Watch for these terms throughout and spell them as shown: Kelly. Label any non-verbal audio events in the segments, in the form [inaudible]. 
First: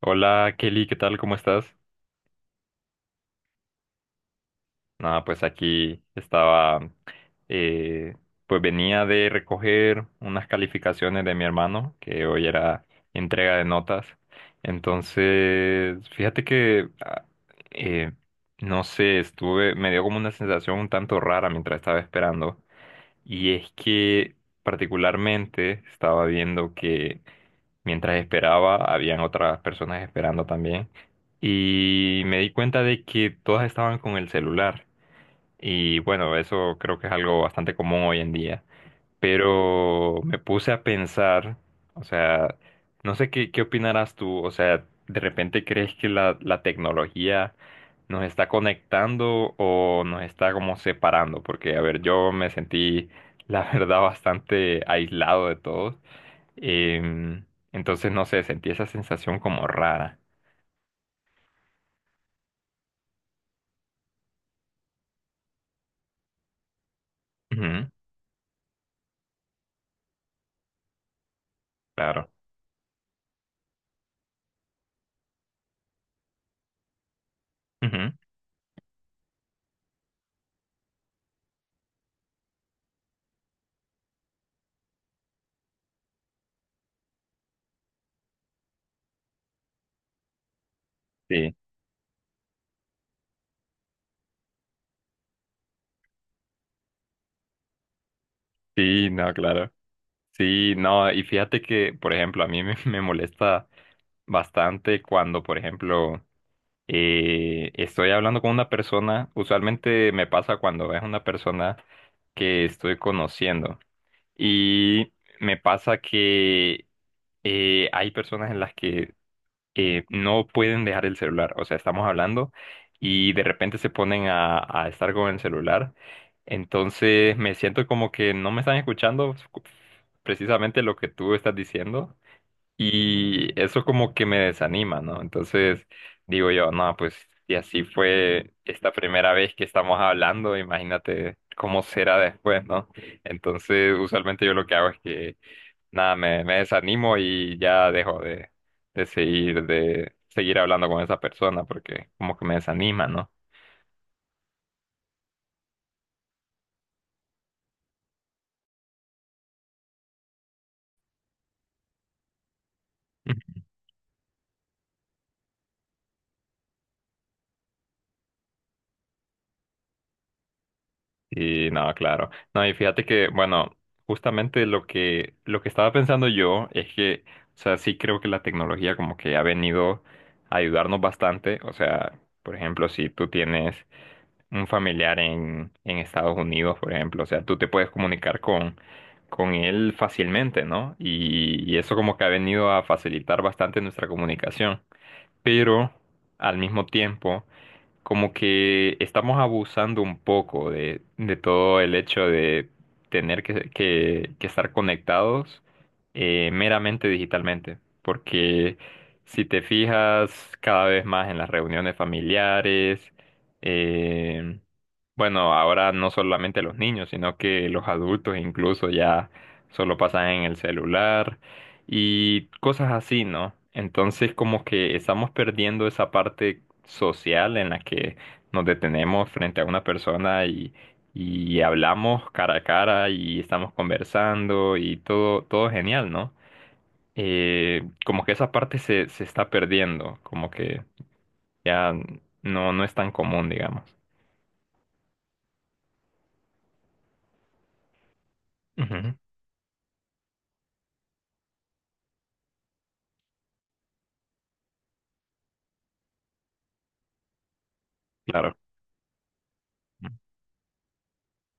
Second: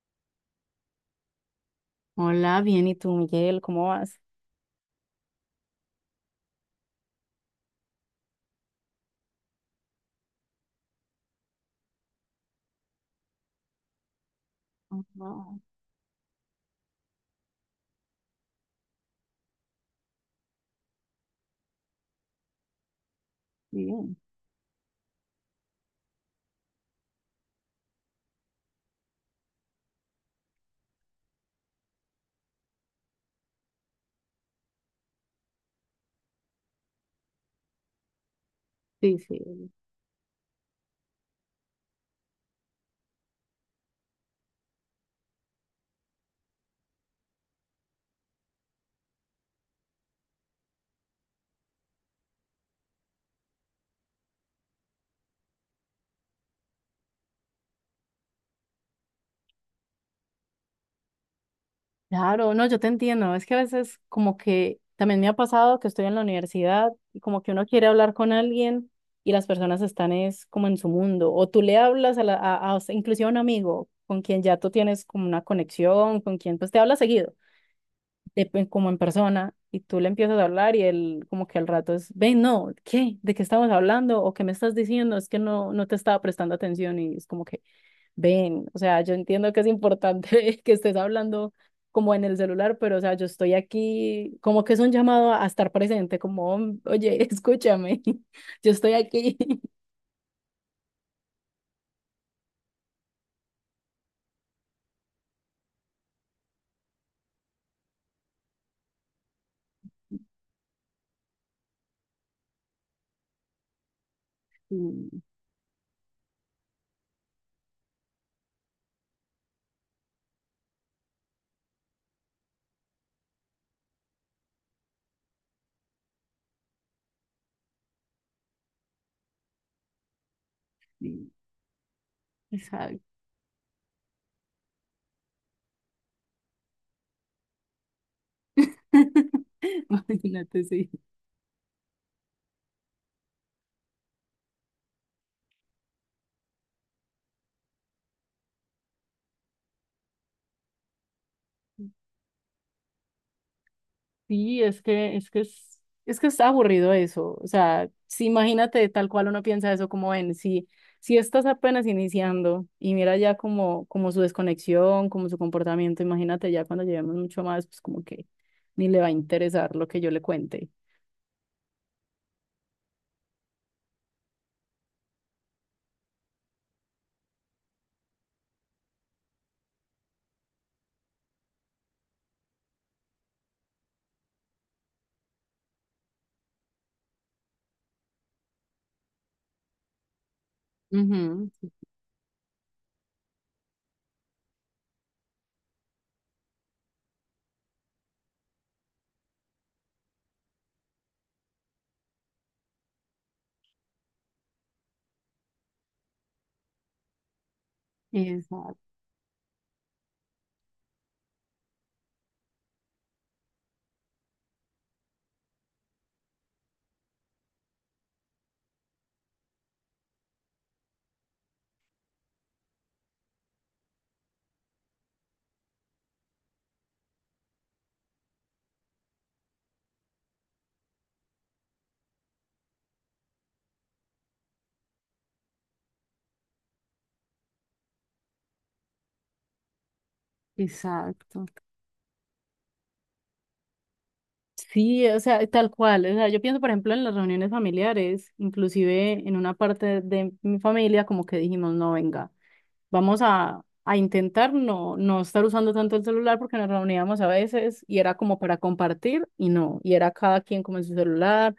Hola Kelly, ¿qué tal? ¿Cómo estás? Hola, bien, ¿y tú, Miguel? ¿Cómo vas? Nada, pues aquí estaba, eh, pues venía de recoger unas calificaciones de mi hermano, que hoy era entrega de notas. Ajá, Entonces, fíjate que, eh, no sé, estuve, me dio como una sensación un tanto rara mientras estaba esperando. Y es bien, que particularmente estaba viendo que mientras esperaba, habían otras personas esperando también. Y me di cuenta de que todas estaban con el celular. Y bueno, eso creo que es algo bastante común hoy en día. sí, sí. Pero me puse a pensar, o sea, no sé qué, qué opinarás tú. O sea, ¿de repente crees que la tecnología nos está conectando o nos está como separando? Porque, a ver, yo me sentí, la [laughs] verdad, bastante aislado de todos. Em, entonces, no sé, sentí esa sensación como rara. Claro, no, yo te entiendo. Es que a veces como que también me ha pasado que estoy en la universidad y como que uno quiere Ujú, hablar con alguien y las personas están es como en su mundo. O tú le hablas a, claro. la, a- o inclusive a un amigo con quien ya tú tienes como una conexión, con quien pues te hablas seguido, Ujú, como en persona, y tú le empiezas a hablar y él como que al rato es, ven, no, ¿qué? ¿De qué estamos hablando? ¿O qué me estás diciendo? Es que no te estaba prestando atención y es como que... Ven, o sea, yo entiendo que es importante [laughs] que estés hablando sí, como en el celular, pero o sea, yo estoy aquí, como que es un llamado a estar presente, como, oye, [laughs] escúchame, [laughs] yo estoy sí, no, aquí. [laughs] claro. Sí, no, y fíjate que, por ejemplo, a mí me, [laughs] me molesta bastante cuando, por ejemplo, estoy hablando con una persona, usualmente me pasa cuando es una persona que estoy conociendo. Y Sí, me pasa que hay personas en las que no pueden dejar el celular. O sea, estamos hablando y de repente se ponen a estar con el celular. Entonces me siento como que no me están escuchando precisamente lo que sí, tú estás diciendo exacto. y eso como que me desanima, ¿no? Entonces digo yo, no, pues si así fue esta primera vez que [laughs] estamos hablando, Imagínate, sí. imagínate cómo será después, ¿no? Entonces usualmente yo lo que hago es que nada, me desanimo y ya dejo de seguir hablando con esa persona porque como que me desanima, ¿no? Sí, es que está aburrido eso. O sea, si imagínate tal cual uno piensa eso, como ven, si, si estás apenas iniciando y mira ya [laughs] como, como su desconexión, como su comportamiento, imagínate ya cuando llevemos mucho más, pues como que ni le va a interesar lo que yo le cuente. Y no, claro. No, y fíjate que, bueno, justamente lo que estaba pensando yo es que, o sea, sí creo que la tecnología como que ha venido a ayudarnos bastante. O sea, por ejemplo, si tú tienes un familiar en Estados Unidos, por ejemplo. O sea, tú te puedes comunicar con él fácilmente, ¿no? Ujú. Y eso como que ha venido a facilitar bastante nuestra comunicación. Pero al mismo tiempo como que estamos abusando un poco de todo el hecho de tener que estar conectados meramente digitalmente, porque Exacto, si te fijas cada vez más en las reuniones familiares, eh, bueno, ahora no solamente los niños, sino que los adultos incluso ya solo pasan en el celular y cosas así, ¿no? Entonces como que estamos perdiendo esa parte social en la que nos detenemos frente a una persona y hablamos cara a cara y estamos conversando y todo, todo genial, ¿no? Como que esa parte se, se está perdiendo, como que exacto. ya no, no es tan común, digamos. Sí, o sea, tal cual. O sea, yo pienso, por ejemplo, en las reuniones familiares, inclusive Ujú, en una parte de mi familia, como que dijimos, no, venga. Vamos a intentar no estar usando tanto el celular porque nos reuníamos a veces y era como claro. para compartir y no, y era cada quien como en su celular.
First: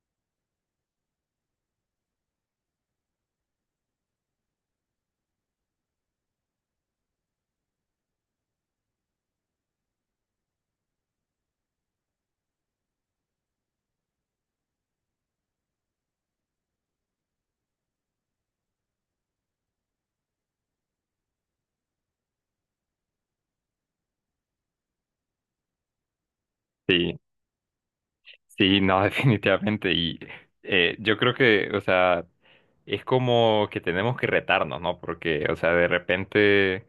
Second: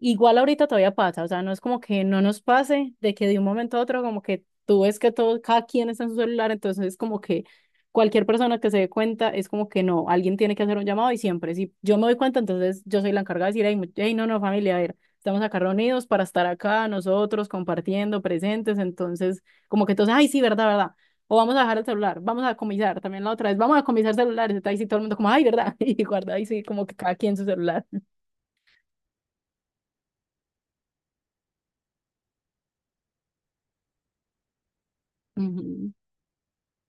Igual ahorita todavía pasa, o sea, no es como que no nos pase de que de un momento a otro como que tú ves que todo, cada quien está en su celular, entonces es como que cualquier persona que se dé cuenta es como que no, alguien tiene que hacer un llamado y siempre, si yo me doy cuenta, entonces yo soy la encargada de decir, hey, hey, no, no, familia, a ver, estamos acá reunidos para estar acá nosotros compartiendo, presentes, entonces como que entonces, ay, sí, verdad, verdad. O vamos a dejar el celular, vamos a comisar, también la otra vez, vamos a comisar celulares, está ahí sí todo el mundo como, ay, verdad, [laughs] y guarda ahí sí como que cada Sí. quien su celular. Sí, no, [laughs] definitivamente. Y yo creo que, o sea, es como que tenemos que retarnos, ¿no? Porque, o sea, de Ujú. repente,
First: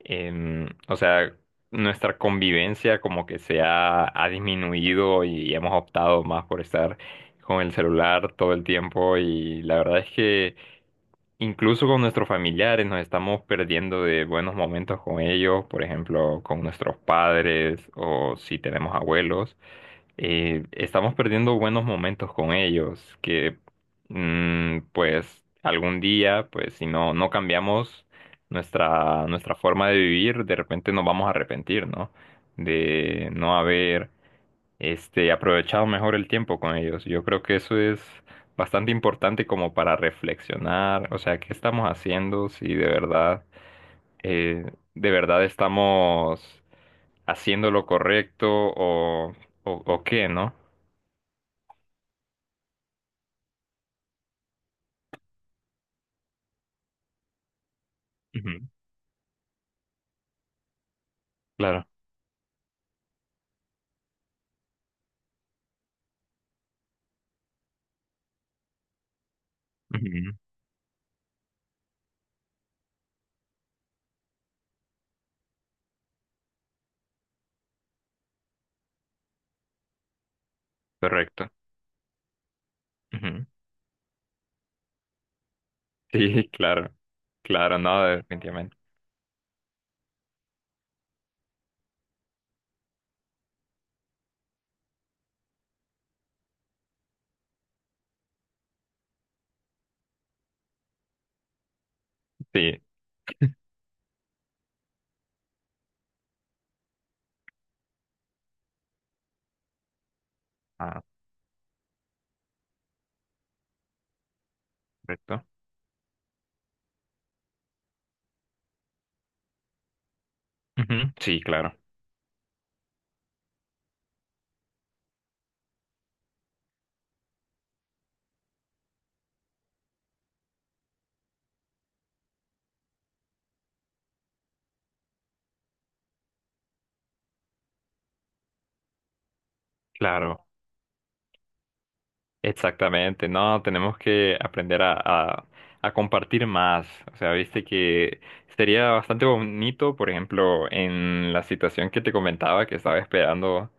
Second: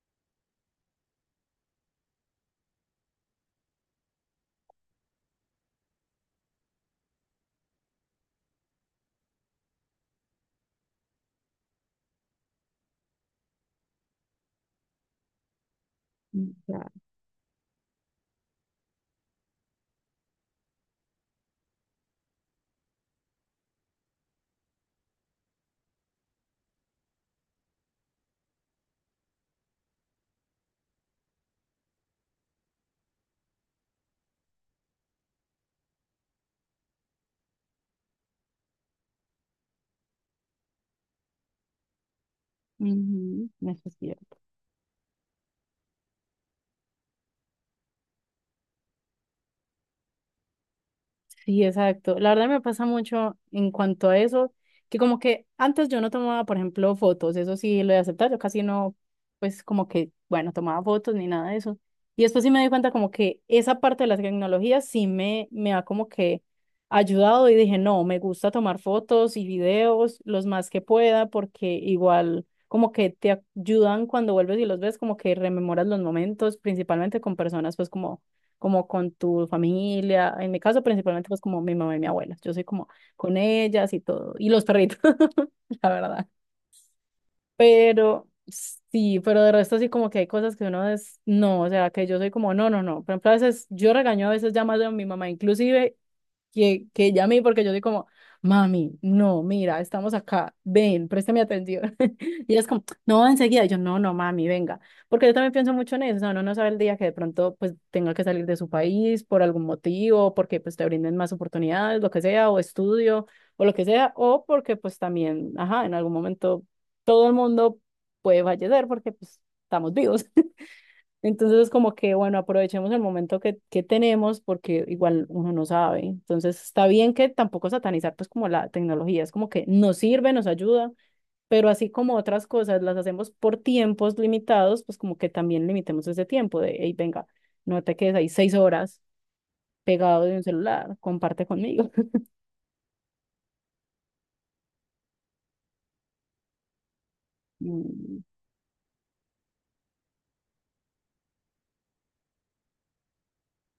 o sea, nuestra convivencia como que se ha, ha disminuido y hemos optado más por estar con el celular todo el tiempo. Y la verdad es que incluso con nuestros familiares nos estamos perdiendo de buenos momentos con ellos, por ejemplo, con nuestros padres o si tenemos abuelos estamos perdiendo buenos momentos con ellos, que mm, pues algún día, pues si no, no cambiamos nuestra, nuestra forma de vivir, de repente nos vamos a arrepentir, ¿no? De no haber este, aprovechado mejor el tiempo con ellos. Yo creo que eso es bastante importante como para reflexionar, o sea, ¿qué estamos haciendo? Si de verdad, Ujú, eso es cierto. De verdad estamos haciendo lo correcto o qué, ¿no? Sí, exacto. La verdad me pasa mucho en cuanto a eso, que como que antes yo no tomaba, por ejemplo, fotos, eso sí lo he aceptado, yo Ujú. casi no, pues como que, bueno, tomaba fotos ni nada de eso. Claro. Y después sí me di cuenta como que esa parte de las tecnologías sí me ha como que ayudado y dije, no, me gusta tomar fotos y videos Ujú, los más que pueda porque igual como que te ayudan cuando vuelves y los ves, como que rememoras los momentos, principalmente con personas pues como como con tu familia, en mi caso principalmente pues correcto. como mi mamá y mi abuela, yo soy como con Ujú. ellas y todo, y los perritos, [laughs] la verdad. Sí, [laughs] claro. Claro, no, Pero definitivamente. sí, pero de resto sí como que hay cosas que uno es, no, o sea, que yo soy como, no, no, no, por ejemplo, a veces yo regaño a veces ya más a mi mamá inclusive que llamé porque yo soy como, mami, no, mira, estamos acá, ven, préstame atención. [laughs] Y ella es Sí. como, no, enseguida. Y yo, no, no, mami, venga. Porque yo también pienso mucho en eso, o sea, uno no sabe el día que de pronto pues tenga que salir de su país por algún motivo, porque pues te Ah, brinden más oportunidades, lo que sea, o estudio, o lo que sea, o porque pues correcto. también, ajá, en algún momento todo el mundo puede fallecer porque pues estamos vivos. Ujú, sí, Entonces es claro. como que, bueno, aprovechemos el momento que tenemos porque igual uno no sabe. Entonces está bien que tampoco satanizar pues como la tecnología, es como que nos sirve, nos ayuda, pero así como otras cosas las hacemos por tiempos limitados, pues como que también limitemos ese tiempo de, hey, venga, no te quedes ahí 6 horas pegado de un Claro. celular, comparte conmigo. [laughs] Exactamente, no, tenemos que aprender a compartir más. O sea, viste que Mm, sería bastante bonito, por ejemplo, en la situación que te comentaba que estaba esperando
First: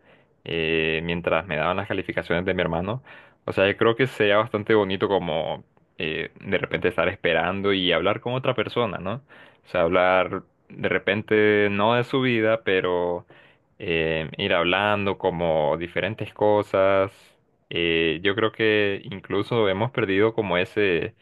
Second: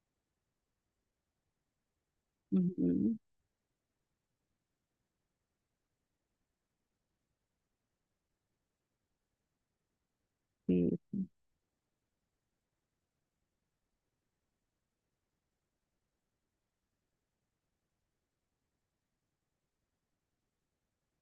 mientras me daban las calificaciones de mi hermano. ujú, O sea, yo creo que sería bastante bonito como de repente estar esperando y hablar con otra persona, ¿no? O sea, hablar de sí, repente no de su vida, pero ir hablando como diferentes cosas, yo creo que incluso hemos perdido como ese,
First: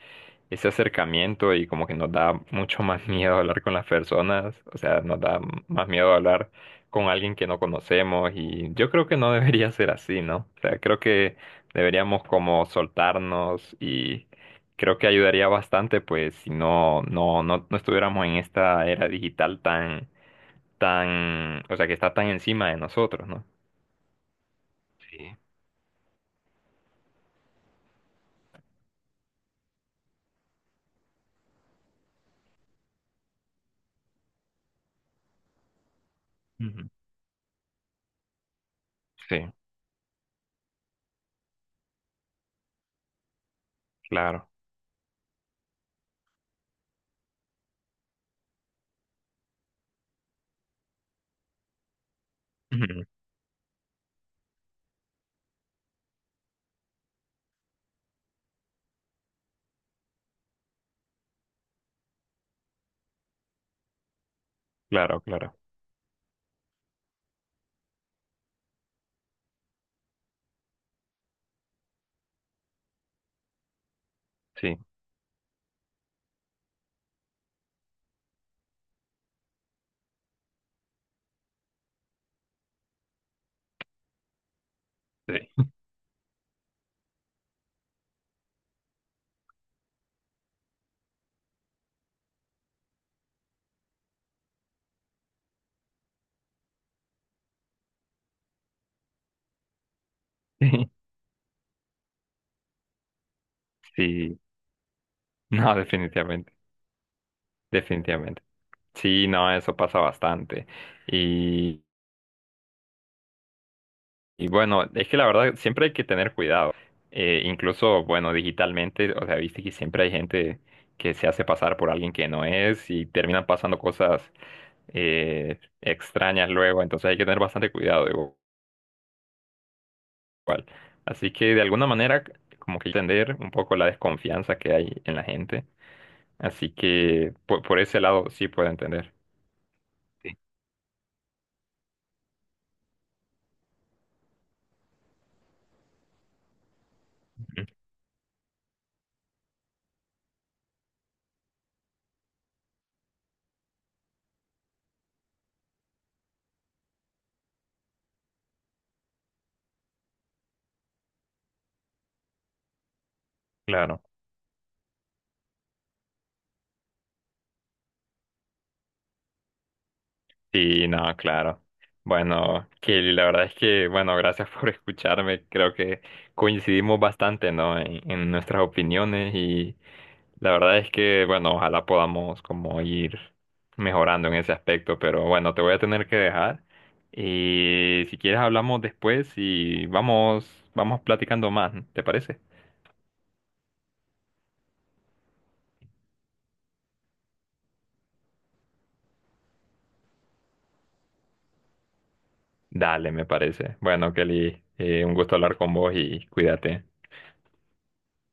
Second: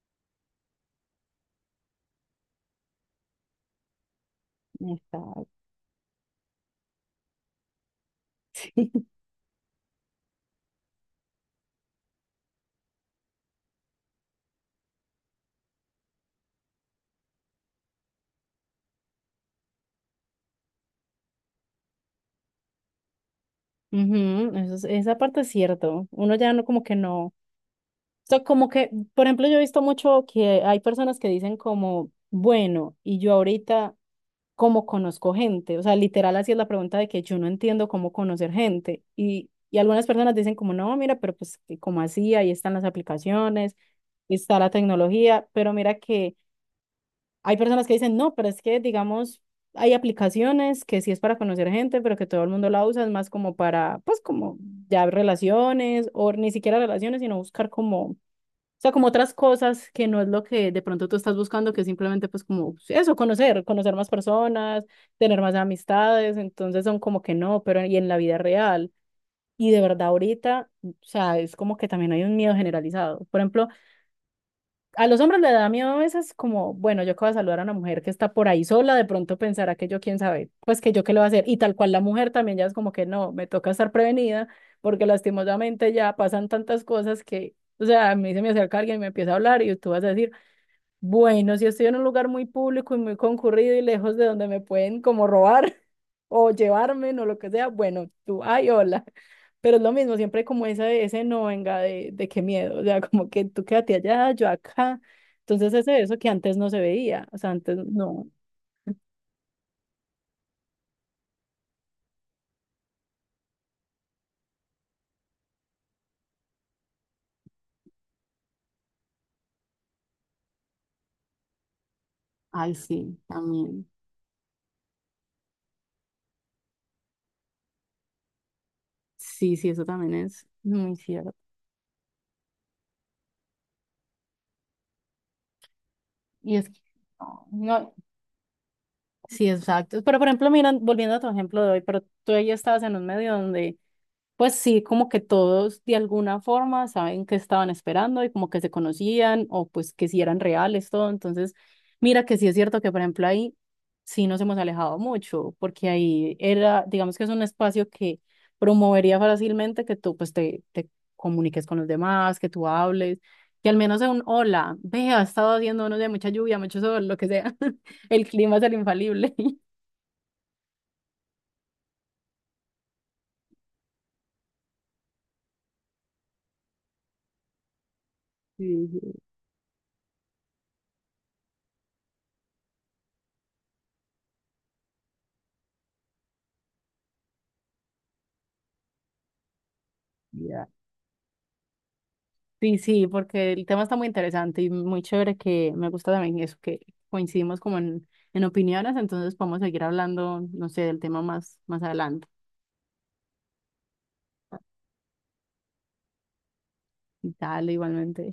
ese acercamiento y como que nos da mucho más [laughs] miedo hablar con las personas, o sea, nos da exacto. más miedo hablar con alguien que no conocemos y yo creo que no [laughs] debería ser así, ¿no? O sea, creo que deberíamos como soltarnos y creo que ayudaría bastante pues si no, no, no, no estuviéramos en esta era digital tan, tan, o sea, que está tan encima de nosotros, ¿no? Ujú, eso esa Sí. parte es cierto. Uno ya no como que no. O sea, como que, por ejemplo, yo he visto mucho que hay personas que dicen como, bueno, y yo ahorita, ¿cómo conozco gente? O sea, literal, así es la Ujú. pregunta de que yo no entiendo cómo conocer gente. Sí, Y algunas personas dicen como, no, mira, pero pues, ¿como así? Ahí están las aplicaciones, claro. está la tecnología, pero mira que hay personas que dicen, no, pero es que, digamos, hay aplicaciones que sí es para conocer gente, pero que todo el mundo la usa, es [laughs] más como para, pues, como ya relaciones, o ni siquiera relaciones, sino buscar como o sea, como otras cosas que no es lo que de pronto tú estás buscando, que es simplemente pues como eso, conocer, conocer más personas, Claro, tener más claro. amistades, entonces son como que no, pero y en la vida real. Y de verdad ahorita, o sea, es como que también hay un miedo generalizado. Por ejemplo, Sí, a los hombres le da miedo a veces como, bueno, yo que voy a saludar a una mujer que está por ahí sola, de pronto pensará que yo, quién sabe, pues que yo qué le voy a hacer. Y tal cual la mujer también ya es como que no, me toca estar prevenida porque sí. lastimosamente ya pasan tantas cosas que, o sea, a mí se me acerca alguien y me empieza a hablar y tú vas a decir, bueno, si estoy en un lugar muy público y muy concurrido y lejos de donde me pueden como robar, o llevarme, o lo que sea, bueno, tú, ay, hola. Pero es lo mismo, siempre hay como ese, [laughs] ese no venga de qué miedo, o sea, [laughs] como que tú quédate allá, Sí, yo acá. Entonces no, ese eso que definitivamente, antes no se veía, o sea, antes no. definitivamente. Sí, no, eso pasa bastante. Y, y bueno, es que la verdad siempre hay que tener cuidado. Incluso, bueno, digitalmente, o sea, viste que siempre hay gente que se hace pasar por alguien que no Ay, es y sí, terminan pasando también. cosas extrañas luego. Entonces hay que tener bastante cuidado. Sí, sí, eso también es Cual. muy Así cierto. que de alguna manera, como que entender un poco la desconfianza que hay en la gente. Y es Así que, que no, por no, ese lado sí puedo entender. sí, exacto. Pero, por Sí. ejemplo, mira, volviendo a tu ejemplo de hoy, pero tú ahí estabas en un medio donde pues sí, como que todos de alguna forma saben que Ujú, estaban esperando y como que se conocían o pues que si eran reales, todo. Entonces, mira que sí es cierto que, por ejemplo, ahí sí nos hemos alejado mucho, porque ahí era, digamos que es un espacio que promovería fácilmente que tú pues te comuniques con los demás, que tú hables, que al menos claro. sea un hola, vea, ha estado haciendo unos de mucha lluvia, mucho sol, lo que sea. [laughs] El clima es el infalible. [laughs] Sí, no, claro. Bueno, Kelly, la verdad es que, bueno, gracias [laughs] por escucharme. Creo que coincidimos bastante, ¿no? En nuestras Sí, sí, opiniones. La verdad es que, bueno, ojalá podamos como ir mejorando en ese aspecto, pero bueno, te voy a tener que dejar. Y si quieres hablamos después y vamos, ya. vamos platicando más, ¿te parece? Sí, sí, porque el tema está muy interesante y muy chévere que me gusta también eso, que coincidimos como en opiniones, entonces podemos seguir hablando, no sé, del tema más, más adelante. Dale, me parece. Bueno, Kelly, un gusto hablar con vos y cuídate. Dale, igualmente.